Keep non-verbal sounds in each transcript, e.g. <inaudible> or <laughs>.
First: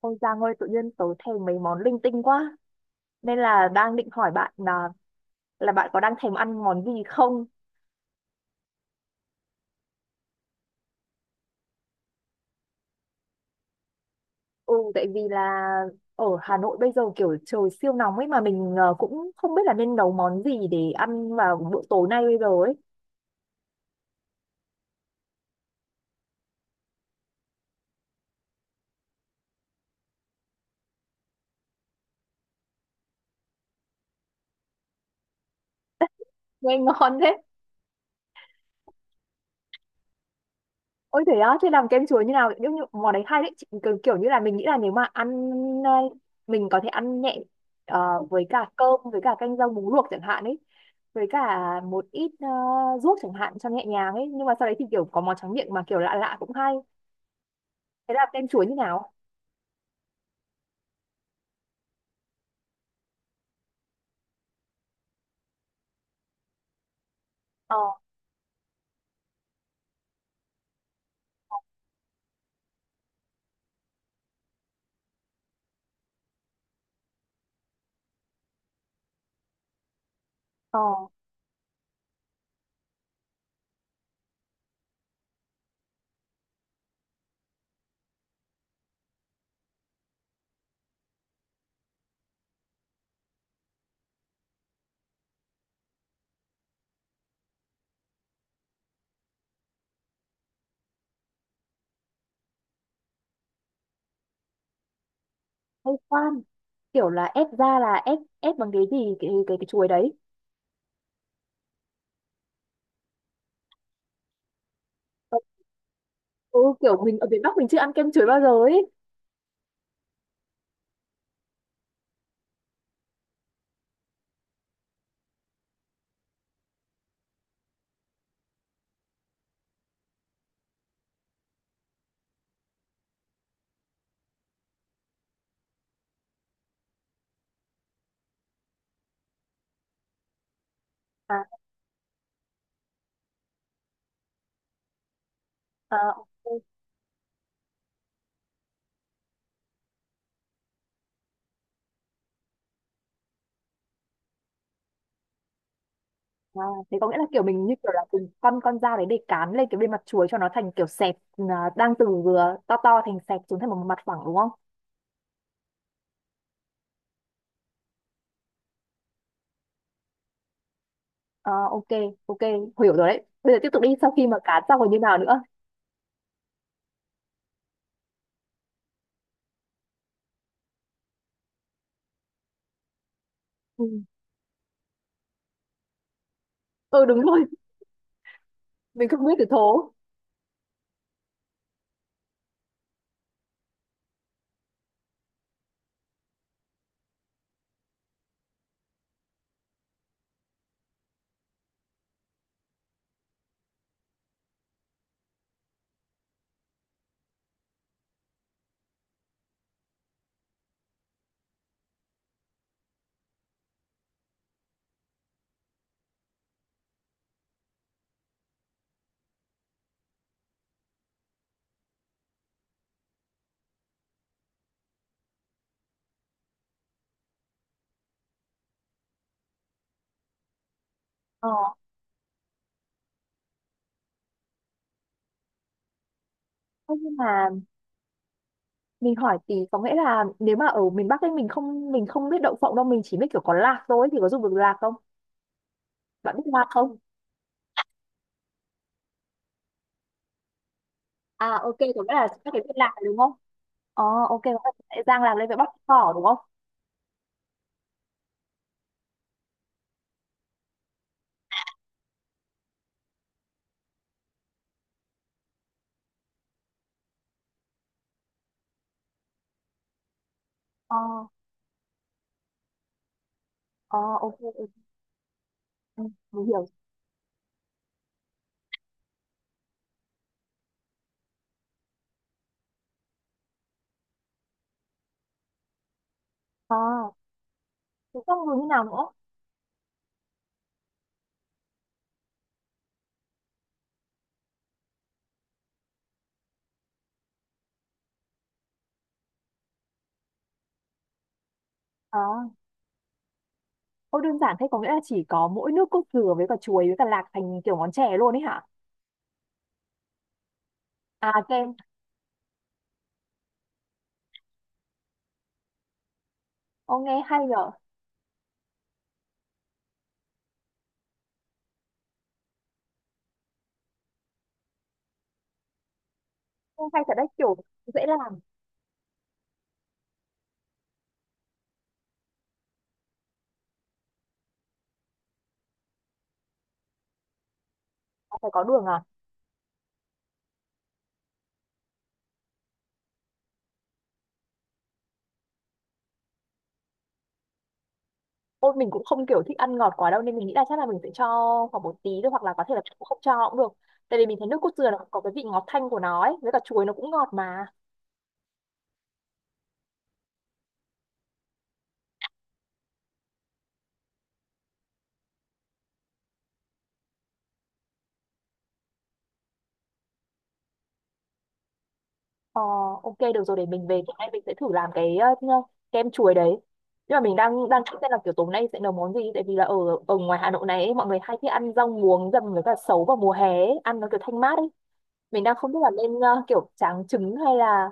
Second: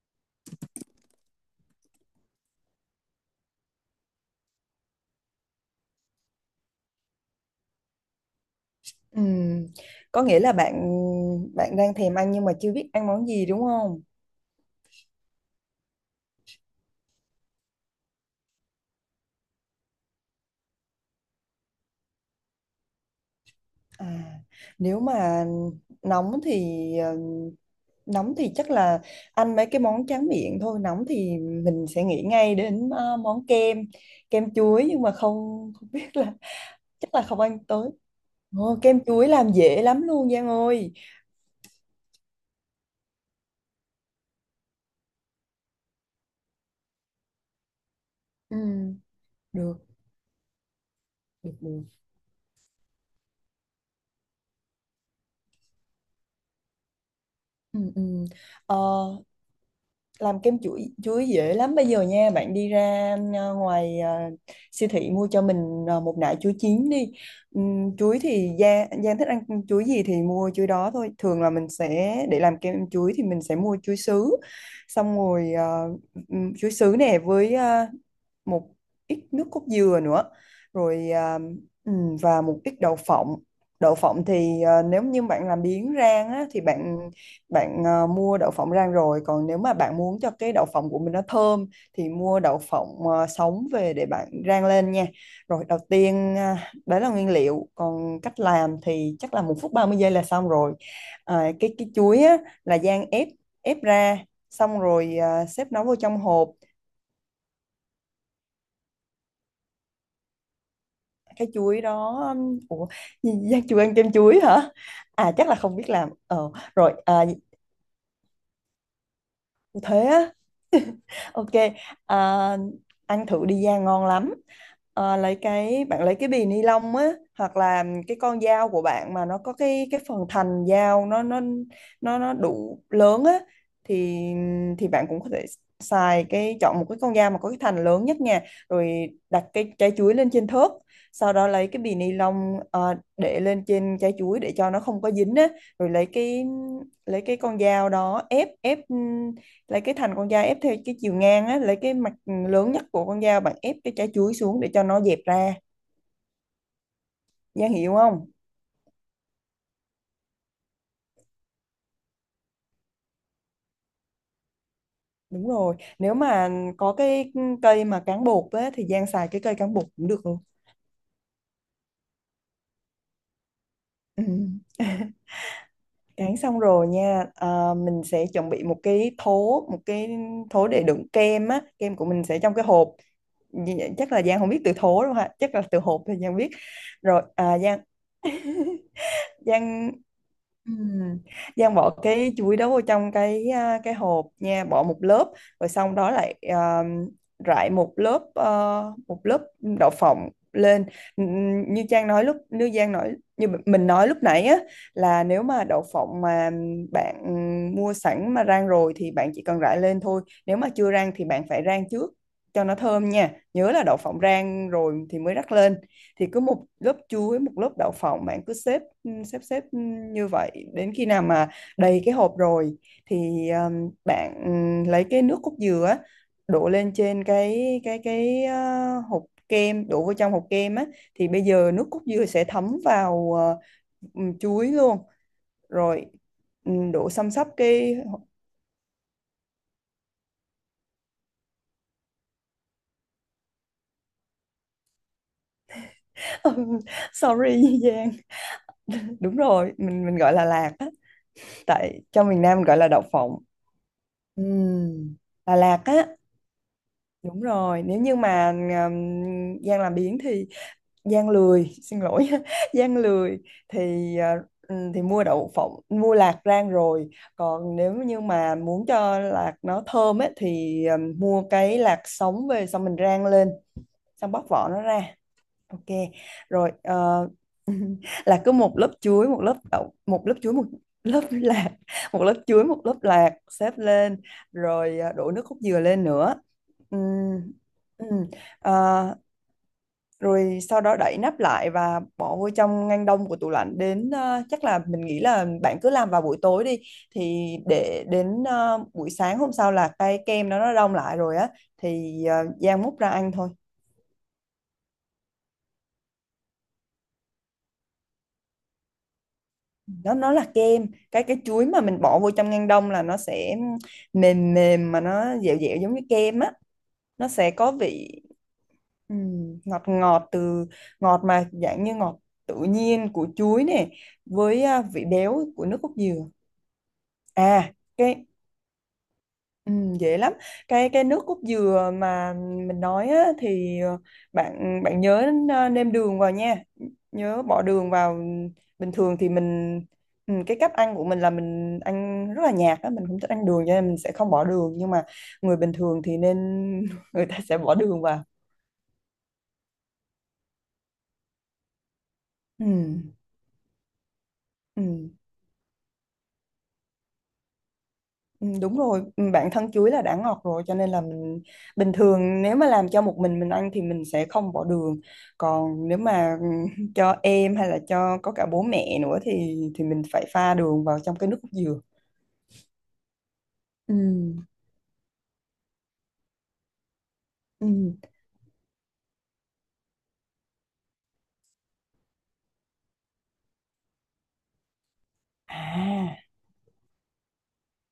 Ôi Giang ơi, tự nhiên tớ thèm mấy món linh tinh quá. Nên là đang định hỏi bạn là bạn có đang thèm ăn món gì không? Ừm, Có nghĩa là bạn bạn đang thèm ăn nhưng mà chưa biết ăn món gì đúng không? Ừ, tại vì là ở Hà Nội bây giờ kiểu trời siêu nóng ấy mà mình cũng không biết là nên nấu món gì để ăn vào bữa tối nay bây giờ ấy. À, nếu mà nóng thì ờ, nóng thì chắc là ăn mấy cái món tráng miệng thôi. Nóng thì mình sẽ nghĩ ngay đến món kem chuối nhưng mà không không biết là Nghe chắc ngon là thế. không ăn tới. Ồ, kem chuối làm dễ lắm luôn Giang ơi. Ôi thế á, thế làm kem chuối như nào? Nhưng như, món đấy hay đấy, chị, kiểu, kiểu như là mình nghĩ là nếu mà ăn ờ, mình có thể ăn nhẹ với cả Ừm, cơm với cả canh rau được, muống luộc chẳng hạn ấy, với được, cả được. một ít ruốc chẳng hạn cho nhẹ nhàng ấy, nhưng mà sau đấy thì kiểu có món tráng miệng mà kiểu lạ lạ cũng hay. Ừm, Thế ừm. là kem chuối như Ờ, nào? làm kem chuối chuối dễ lắm bây giờ nha. Bạn đi ra siêu thị mua cho mình một nải chuối chín đi. Ờ Chuối thì Giang Giang thích ăn chuối gì thì mua chuối đó thôi. Thường là mình sẽ để làm kem chuối thì mình sẽ mua chuối sứ, xong rồi chuối sứ nè với một ít nước cốt dừa nữa, ờ rồi và một ít đậu phộng. Đậu phộng thì nếu như bạn làm biếng rang á, thì bạn bạn à, mua đậu phộng rang rồi, còn nếu mà bạn muốn cho cái đậu phộng của mình nó thơm thì mua đậu phộng sống về để bạn rang lên nha. Rồi đầu tiên đấy là nguyên liệu, còn cách làm thì chắc là 1 phút 30 giây là xong rồi. Cái chuối á, là rang, ép ép ra, xong rồi xếp nó hay vô trong khoan. hộp. Kiểu là ép ra là ép ép bằng cái gì cái chuối đấy. Cái chuối đó ủa, Giang chưa ăn kem chuối hả? Chắc là không biết làm. Ờ Ừ, kiểu rồi mình à, ở miền Bắc mình chưa ăn kem chuối bao giờ ấy. Thế á? <laughs> Ok, à, ăn thử đi Giang, ngon lắm. À, lấy cái bạn lấy cái bì ni lông á, hoặc là cái con dao của bạn mà nó có cái phần thành dao, nó đủ lớn á, thì thì bạn cũng có thể xài cái chọn một cái con dao mà có cái thành lớn nhất nha. Rồi đặt cái trái chuối lên trên thớt, sau À, đó lấy cái bì ni lông à, để lên trên trái chuối để cho nó không có dính á, rồi lấy à, cái ok. lấy cái con dao đó, ép ép, lấy cái thành con dao ép theo cái chiều ngang á, lấy cái mặt lớn nhất của con dao, bạn ép cái trái chuối xuống để cho nó dẹp ra. À, thế có nghĩa là kiểu mình Giang như kiểu hiểu là không? dùng con dao đấy để cán lên cái bên mặt chuối cho nó thành kiểu sẹp, à, đang từ vừa to to thành sẹp xuống thành một mặt phẳng đúng không? Đúng rồi, nếu mà có cái cây mà cán bột á thì Giang xài cái cây cán bột cũng được luôn. À ok, ok, hiểu rồi đấy. Bây giờ tiếp tục đi, sau Ừ. khi mà cán xong rồi như <laughs> nào nữa? Cán xong rồi nha. Mình sẽ chuẩn bị một cái thố, để đựng kem á, kem của mình sẽ trong cái hộp. Ừ, Chắc là Giang không biết từ thố đâu ha, chắc là từ hộp thì Giang biết. ừ đúng Rồi rồi. Giang, <laughs> Mình không biết từ thố. Giang Ừ. Giang bỏ cái chuối đó vô trong cái hộp nha, bỏ một lớp, rồi xong đó lại rải một lớp đậu phộng lên. Như Trang nói lúc như Giang nói như mình nói lúc nãy á, là nếu mà đậu phộng mà bạn mua sẵn mà rang rồi thì bạn chỉ cần rải lên thôi, nếu mà chưa rang thì bạn phải rang trước cho nó thơm nha, nhớ là đậu phộng rang rồi thì mới rắc lên. Thì cứ một lớp chuối một lớp đậu phộng, bạn cứ xếp, ừ, xếp xếp ừ, như vậy đến khi nào mà đầy cái hộp rồi thì bạn lấy cái nước cốt dừa á, đổ lên trên hộp kem, đổ vào trong hộp kem á, thì bây Ờ, giờ nước cốt dừa sẽ thấm vào chuối luôn. Rồi thế đổ nhưng xăm mà xắp cái mình hỏi tí, có nghĩa là nếu mà ở miền Bắc ấy mình không biết đậu phộng đâu, mình chỉ biết kiểu có lạc thôi thì có dùng được lạc không? Bạn biết lạc không? <laughs> sorry Giang, đúng rồi, mình gọi là lạc á, À ok, có tại nghĩa là trong miền các Nam cái mình viên gọi là lạc đậu này đúng không? phộng. Ờ ok, có nghĩa là sẽ Ừm, rang lạc lên Đà với bắp Lạt á? cỏ đúng không? Đúng rồi, nếu như mà Giang làm biếng thì Giang lười, xin lỗi, <laughs> Giang lười, thì thì mua đậu phộng, mua lạc rang rồi. Còn nếu như mà muốn cho lạc nó thơm ấy, thì Ờ. Mua cái lạc sống về xong mình rang lên, Ờ, xong ok, bóc vỏ ok, nó ra. Ok, ừ, mình hiểu. rồi <laughs> là cứ một lớp chuối, một lớp đậu, một lớp chuối, một lớp <laughs> lạc, một lớp chuối, một lớp lạc xếp lên, rồi đổ nước cốt dừa lên nữa. Ờ, Ừm, thế ừm, xong rồi như nào nữa? ờ, Rồi sau đó đậy nắp lại và bỏ vô trong ngăn đông của tủ lạnh đến chắc là mình nghĩ là bạn cứ làm vào buổi tối đi thì để đến buổi sáng hôm sau là cái kem nó đông lại rồi á, thì Ờ, rang múc ra ăn thôi. ô đơn giản thế, có nghĩa là chỉ có mỗi nước cốt dừa với cả chuối với cả lạc thành kiểu món chè luôn ấy hả? Nó là kem, cái À, cái chuối kem. mà mình bỏ vô trong ngăn đông là nó sẽ mềm mềm mà nó dẻo dẻo giống như kem á, Ô, nghe nó hay sẽ nhở. có vị ngọt ngọt, từ ngọt mà dạng như ngọt tự nhiên của chuối nè, với vị béo của nước cốt dừa. Ô, hay thật đấy, kiểu À dễ cái làm. Ừ, dễ lắm. Cái nước cốt dừa mà mình nói á, thì bạn bạn nhớ nêm đường vào nha, nhớ bỏ đường vào. Ờ, phải có đường Bình à? thường thì mình, cái cách ăn của mình là mình ăn rất là nhạt á, mình không thích ăn đường cho nên mình sẽ không bỏ đường, nhưng mà người bình thường thì nên, <laughs> người ta sẽ bỏ đường vào. Ôi mình cũng không kiểu thích ăn ngọt quá đâu nên mình nghĩ là chắc là mình sẽ cho khoảng một tí thôi, hoặc là có thể là Ừ, cũng không cho cũng được. Tại vì mình thấy nước cốt dừa nó ừ. có cái vị ngọt thanh của nó ấy, với cả chuối nó cũng ngọt mà. Ừ, đúng rồi. Ừ, bản thân chuối là đã ngọt rồi, cho nên là mình bình thường nếu mà làm cho một mình ăn thì mình sẽ không bỏ đường, còn nếu mà <laughs> cho em hay là cho có cả bố mẹ nữa thì mình phải pha đường vào trong cái nước cốt dừa. Ờ, ok được rồi, để mình về tối nay mình Ừ, sẽ thử làm cái kem chuối đấy. Nhưng mà mình đang đang nghĩ xem ừ. là kiểu tối nay sẽ nấu món gì, tại vì là ở ở ngoài Hà Nội này ấy, mọi người hay thích ăn rau muống dầm với cả sấu vào mùa hè ấy, ăn nó kiểu thanh mát ấy. Mình đang không biết là À. nên kiểu tráng trứng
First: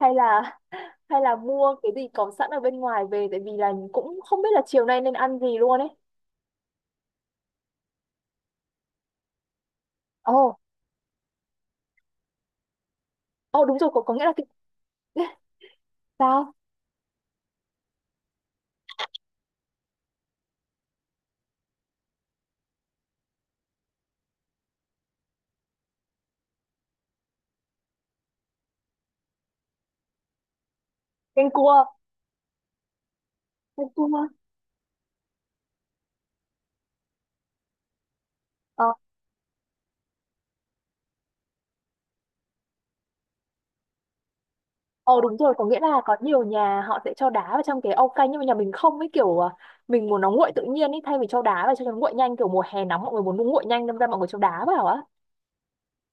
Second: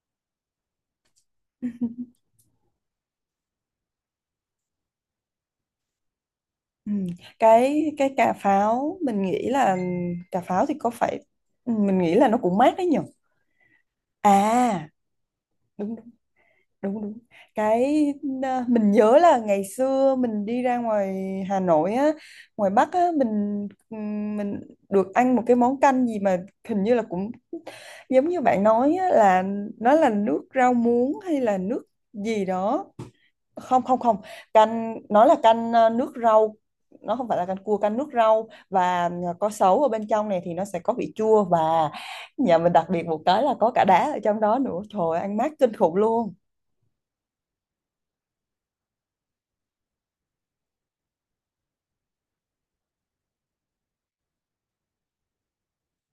hay là <laughs> hay là mua cái gì <laughs> có sẵn ở bên ngoài về, tại vì là cũng không biết là chiều nay nên ăn gì luôn ấy. Ừ. cái cà pháo mình nghĩ là, ừ, cà Ồ, pháo thì có phải ừ, mình nghĩ là nó cũng mát đấy nhỉ. ồ đúng rồi, có nghĩa là cái à <laughs> Đúng sao? đúng đúng. cái mình nhớ là ngày xưa mình đi ra ngoài Hà Nội á, ngoài Bắc á, mình được ăn một cái món canh gì mà hình như là cũng giống như bạn nói á, là nó là nước rau muống hay Canh là cua, nước gì đó. Không, canh không, không, cua. canh nó là canh nước rau, nó không phải là canh cua, canh nước rau, Ờ, và có sấu ở bên trong này thì nó sẽ có vị chua, và nhà mình đặc biệt một cái là có cả đá ở trong đó nữa. Trời ờ ơi, đúng ăn mát rồi, có kinh nghĩa khủng là có luôn. nhiều nhà họ sẽ cho đá vào trong cái ao canh, nhưng mà nhà mình không ấy, kiểu à, mình muốn nó nguội tự nhiên ấy thay vì cho đá vào cho nó nguội nhanh, kiểu mùa hè nóng mọi người muốn nó nguội nhanh nên ra mọi người cho đá vào á.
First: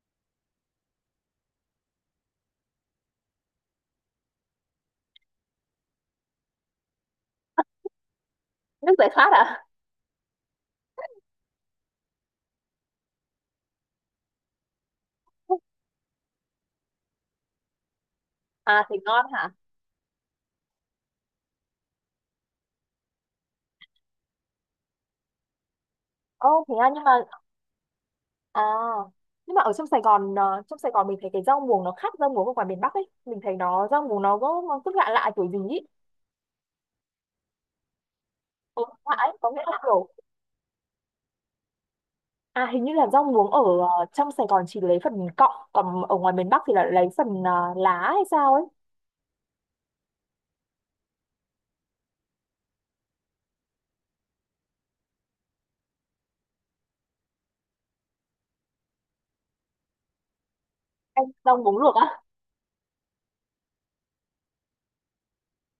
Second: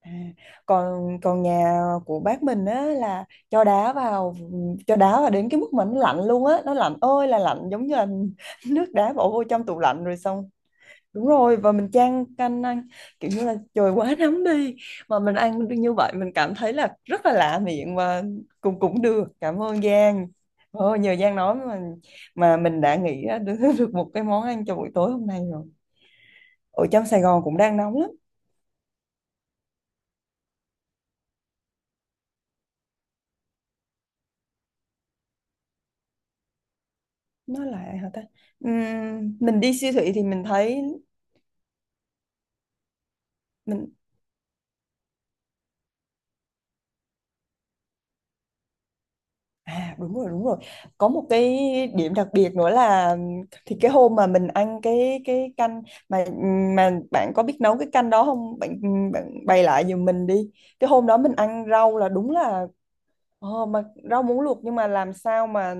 À, còn còn nhà của bác mình á là cho đá vào cho đá vào đến cái mức mà nó lạnh luôn á, nó lạnh ơi là lạnh, giống như là <laughs> nước Nước giải đá bỏ khát vô à? trong tủ lạnh rồi xong. Đúng rồi, và mình chan canh ăn, kiểu như là trời quá nóng đi mà mình ăn <laughs> như vậy, mình cảm thấy là rất là lạ miệng, và cũng À thì cũng được. ngon hả? Cảm ơn Giang. Ồ, nhờ Giang nói mà mình đã nghĩ ra được, <laughs> được một cái món ăn cho buổi tối hôm nay rồi. Ô thế à, Ở nhưng trong mà Sài Gòn cũng đang nóng lắm. à nhưng mà ở trong Sài Gòn trong Sài Gòn mình thấy cái rau muống nó khác rau muống ở ngoài miền Bắc ấy. Mình thấy nó rau muống nó có nó cứ lạ lạ kiểu gì ấy. Nó là hả ta? Ừ, lạ ấy, có Mình nghĩa là đi siêu kiểu thị thì mình thấy à hình như là rau muống ở mình. Trong Sài Gòn chỉ lấy phần cọng, còn ở ngoài miền Bắc thì là lấy phần lá hay sao ấy. Đúng rồi, đúng rồi, có một cái điểm đặc biệt nữa là, thì cái hôm mà mình ăn cái canh mà mà bạn có biết nấu cái canh đó không bạn? Bạn bày lại giùm mình đi. Cái hôm đó Anh mình rau ăn muống luộc rau là á. đúng là mà rau muống luộc, nhưng mà làm sao mà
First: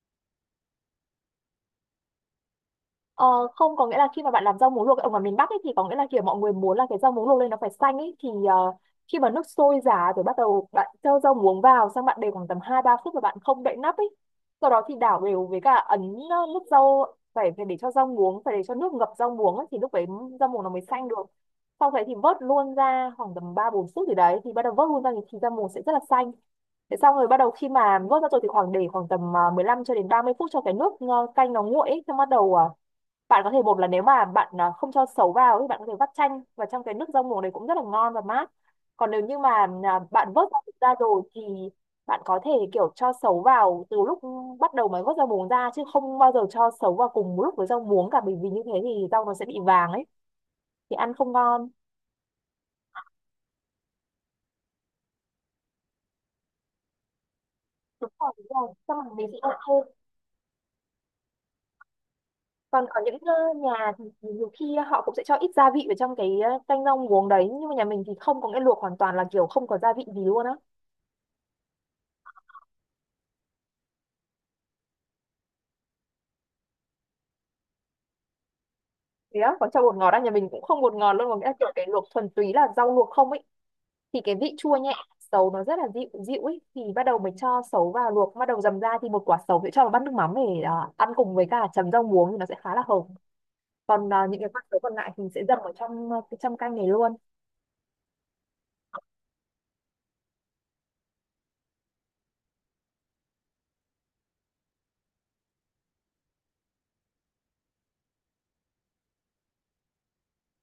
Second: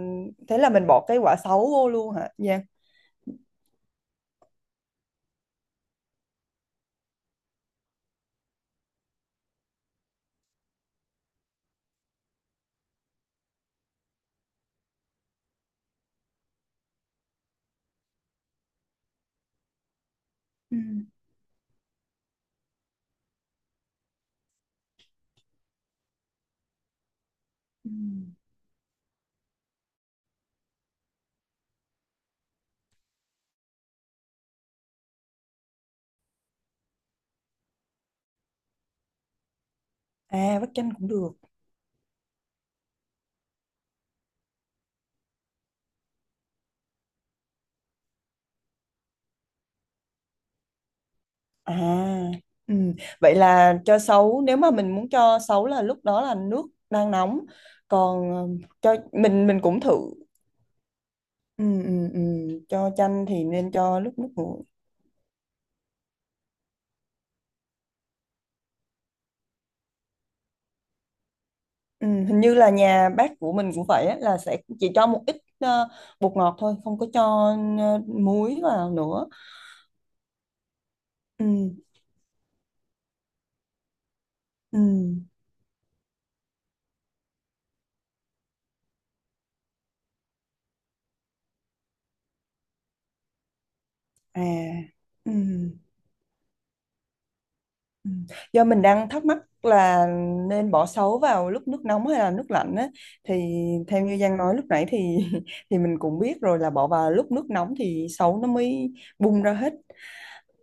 thế là mình bỏ cái quả sấu vô luôn hả? Dạ. Ờ, không, có nghĩa là khi mà bạn làm rau muống luộc ở ngoài miền Bắc ấy, thì có nghĩa là kiểu mọi người muốn là cái rau muống luộc lên nó phải xanh ấy thì khi mà nước sôi giá rồi bắt đầu bạn cho rau muống vào, xong bạn để khoảng tầm 2-3 phút và bạn không đậy nắp ấy, sau đó thì đảo đều với cả ấn nước rau, phải phải để cho rau muống, phải để cho nước ngập rau muống ấy, thì lúc đấy rau muống nó Ừ. mới xanh được. Sau đấy thì vớt luôn ra khoảng tầm 3-4 phút thì đấy thì bắt đầu vớt luôn ra thì rau muống sẽ rất là xanh. Thế xong rồi bắt đầu khi mà vớt ra rồi thì khoảng để khoảng tầm 15 đến 30 phút cho cái nước à, canh nó nguội ấy, xong bắt đầu bạn có thể một là nếu mà bạn à, không cho sấu vào thì bạn có thể vắt chanh và trong cái nước rau muống đấy cũng rất là ngon và mát. Còn nếu như mà à, bạn vớt À, rau vắt muống chanh ra cũng rồi được. thì bạn có thể kiểu cho sấu vào từ lúc bắt đầu mới vớt rau muống ra, chứ không bao giờ cho sấu vào cùng một lúc với rau muống cả, bởi vì như thế thì rau nó sẽ bị vàng ấy, thì ăn không ngon. À, ừ. Vậy là cho sấu, nếu mà mình muốn cho sấu là lúc đó là nước đang nóng, Đúng còn rồi đúng rồi, xong cho rồi mình sẽ mình cũng ok. thử. Ừ, ừ, ừ. Còn Cho có những chanh thì nên nhà cho thì lúc nước nhiều nguội. khi họ cũng sẽ cho ít gia vị vào trong cái canh rau muống đấy, nhưng mà nhà mình thì không, có nghĩa luộc hoàn toàn là kiểu không có gia vị gì luôn á. Ừ. Hình như là nhà bác của mình cũng vậy á, là sẽ chỉ cho một ít bột ngọt thôi, không có cho muối vào nữa. Thế á, còn cho bột ngọt á, nhà mình cũng không bột ngọt luôn, mà nghĩa Ừ, là kiểu cái luộc thuần túy là rau luộc không ấy, thì cái vị chua ừ. nhẹ sấu nó rất là dịu dịu ấy thì bắt đầu mình cho sấu vào luộc bắt đầu dầm ra, thì một quả sấu sẽ cho vào bát nước mắm để à, ăn cùng với cả chấm rau muống thì nó sẽ khá là hợp, còn à, những À, cái quả sấu còn lại thì ừ. sẽ dầm ở trong à, cái trong canh này luôn. Ừ. Do mình đang thắc mắc là nên bỏ sấu vào lúc nước nóng hay là nước lạnh á, thì theo như Giang nói lúc nãy thì <laughs> thì mình cũng biết rồi là bỏ vào lúc nước nóng thì sấu nó mới bung ra hết.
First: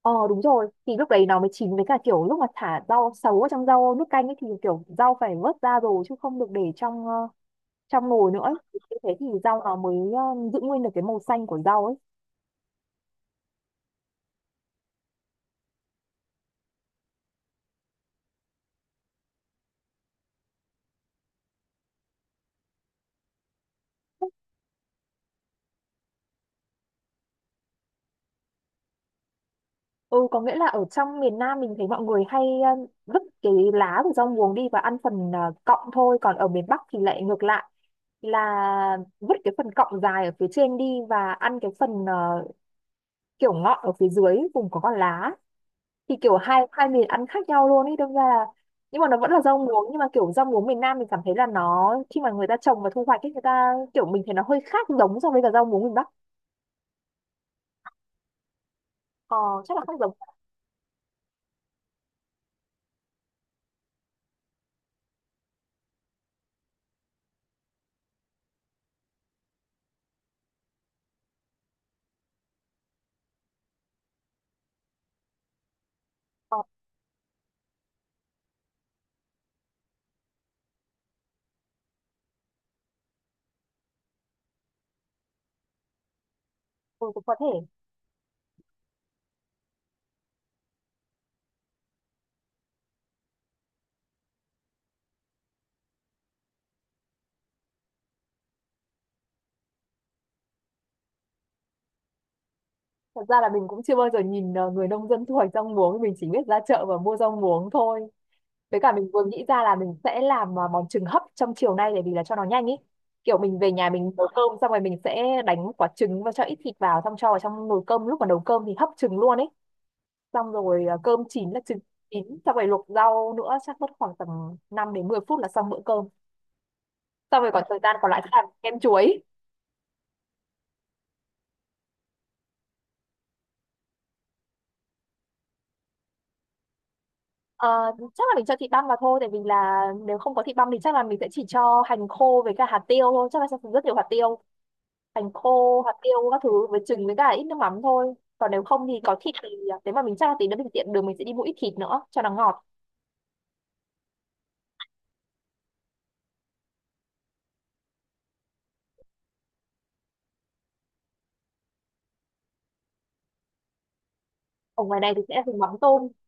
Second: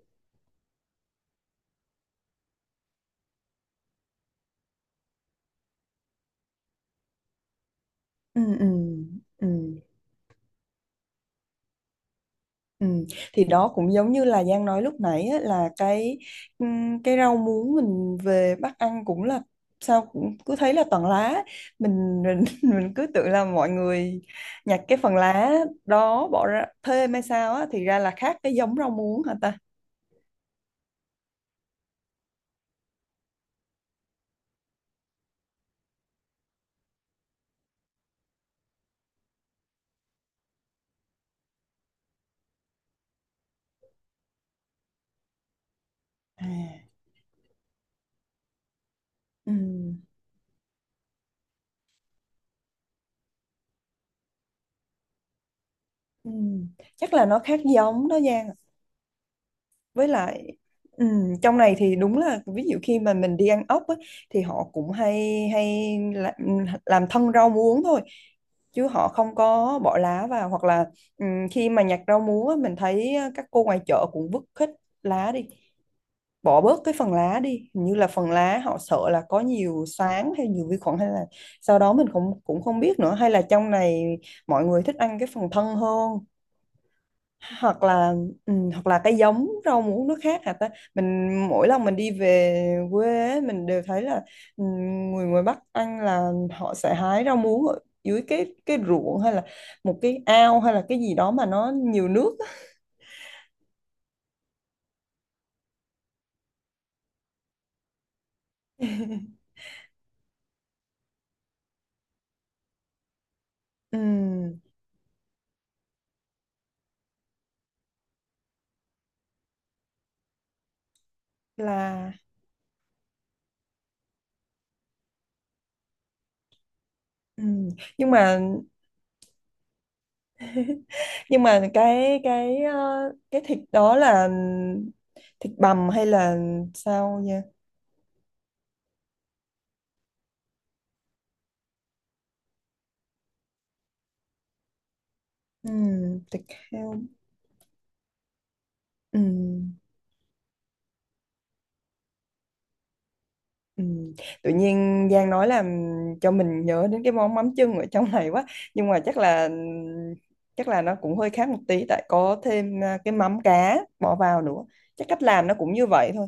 Ờ đúng rồi, thì lúc đấy nó mới chín, với cả kiểu lúc mà thả rau sấu ở trong rau nước canh ấy thì kiểu rau phải vớt ra rồi chứ không được để trong trong nồi nữa Ừ, ấy. ừ, Như thế thì ừ. rau nó mới giữ nguyên được cái màu xanh của rau ấy. Ừ. Thì đó cũng giống như là Giang nói lúc nãy á, là cái rau muống mình về Bắc ăn cũng là, sao cũng cứ thấy là toàn lá, mình <laughs> mình cứ tưởng là mọi người nhặt cái phần lá đó bỏ ra thêm hay sao á, thì ra là khác cái giống rau muống hả ta. Ừ, có nghĩa là ở trong miền Nam mình thấy mọi người hay vứt cái lá của rau muống đi và ăn phần cọng thôi, còn ở miền Bắc thì lại ngược lại, là vứt cái phần cọng dài ở phía trên đi và ăn cái phần kiểu ngọn ở phía dưới vùng có con lá. Thì kiểu à. hai hai miền ăn khác nhau luôn ấy, đâm ra là nhưng mà nó vẫn là rau muống, nhưng Ừm, mà kiểu rau muống miền Nam mình cảm thấy là nó khi mà người ta trồng và thu hoạch ấy người ta kiểu mình thấy nó hơi khác giống so với cả rau muống miền Bắc. ừm. Chắc là nó khác giống đó Giang. Ờ, chắc là khác Với giống. lại trong này thì đúng là, ví dụ khi mà mình đi ăn ốc á, thì họ cũng hay hay làm thân rau muống thôi, chứ họ không có bỏ lá vào, hoặc là khi mà nhặt rau muống á, mình thấy các cô ngoài chợ cũng vứt hết lá đi, Ờ, bỏ bớt cái phần lá đi, hình như là phần lá họ sợ là có nhiều xoáng hay nhiều vi khuẩn hay là, sau đó mình cũng cũng không biết nữa, hay là trong này mọi người thích ăn cái phần thân hơn, ừ, cũng có thể. hoặc là, ừ, hoặc là cái giống rau muống nước khác hả ta. Mình mỗi lần mình đi về quê ấy, mình đều thấy là, ừ, người ngoài Bắc ăn là họ sẽ hái rau muống ở dưới cái ruộng hay là một cái ao hay là cái gì đó mà nó nhiều nước á. Thật ra là mình cũng chưa bao giờ nhìn người nông dân thu hoạch rau muống, mình chỉ biết ra chợ và mua rau muống thôi. Với cả mình vừa nghĩ ra là mình sẽ làm món trứng hấp trong chiều nay để vì là cho nó nhanh ý. Kiểu mình về nhà mình nấu cơm Ừ, xong rồi mình sẽ đánh quả trứng và cho ít thịt vào, xong cho vào trong nồi cơm lúc mà nấu cơm thì hấp trứng luôn ấy. Xong rồi cơm chín là trứng là chín, xong rồi luộc rau nữa chắc mất khoảng tầm 5 đến 10 phút là xong bữa cơm. Xong ừ. rồi còn thời gian còn nhưng lại sẽ mà làm kem chuối. nhưng mà cái thịt đó là thịt bằm hay là sao nha? Ờ, chắc là mình cho thịt băm vào thôi, tại vì là nếu không có thịt băm thì chắc là mình sẽ chỉ cho hành khô với cả hạt tiêu thôi, chắc là sẽ dùng rất nhiều hạt tiêu, hành Ừ, khô hạt tiêu các thịt thứ với heo. trứng với cả ít nước mắm thôi, còn nếu không thì có Ừ. thịt thì à, nếu mà mình chắc là tí nữa mình tiện đường mình sẽ đi mua ít thịt nữa cho nó ngọt. Ừ. Tự nhiên Giang nói là cho mình nhớ đến cái món mắm chưng ở trong này quá, nhưng mà chắc là nó cũng hơi khác một tí, tại có thêm cái mắm cá bỏ vào nữa, Ở ngoài chắc này thì cách sẽ làm nó dùng mắm cũng như tôm. vậy thôi.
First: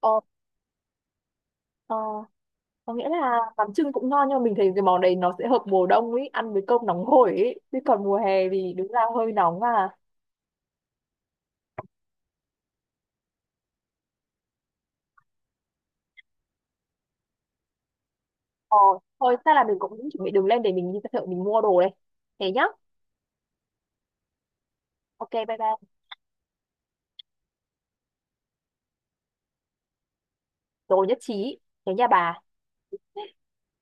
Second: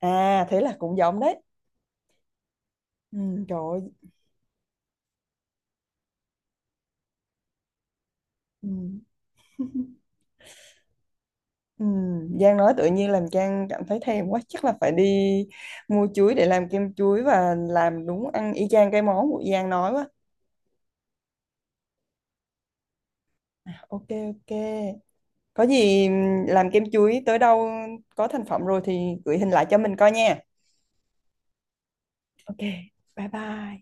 Ờ, À, thế là cũng giống đấy. ờ, có nghĩa Ừ, là trời mắm ơi. chưng cũng ngon, nhưng mà mình thấy cái món đấy nó sẽ hợp mùa đông ấy, ăn với cơm nóng hổi ấy, chứ còn mùa hè Ừ. thì đúng là hơi nóng à. <laughs> Ừ. Giang nói tự nhiên làm Trang cảm thấy thèm quá, chắc là phải đi mua chuối để làm kem chuối và làm, đúng ăn y Ờ, chang cái món thôi của chắc là Giang mình nói quá. cũng chuẩn bị đường lên để mình đi ra chợ mình mua đồ đây, thế nhá. Ok, ok. Ok bye Có bye. gì làm kem chuối tới đâu, có thành phẩm rồi thì gửi hình lại cho mình coi nha. Rồi, nhất trí, thế nha bà. Ok, bye bye.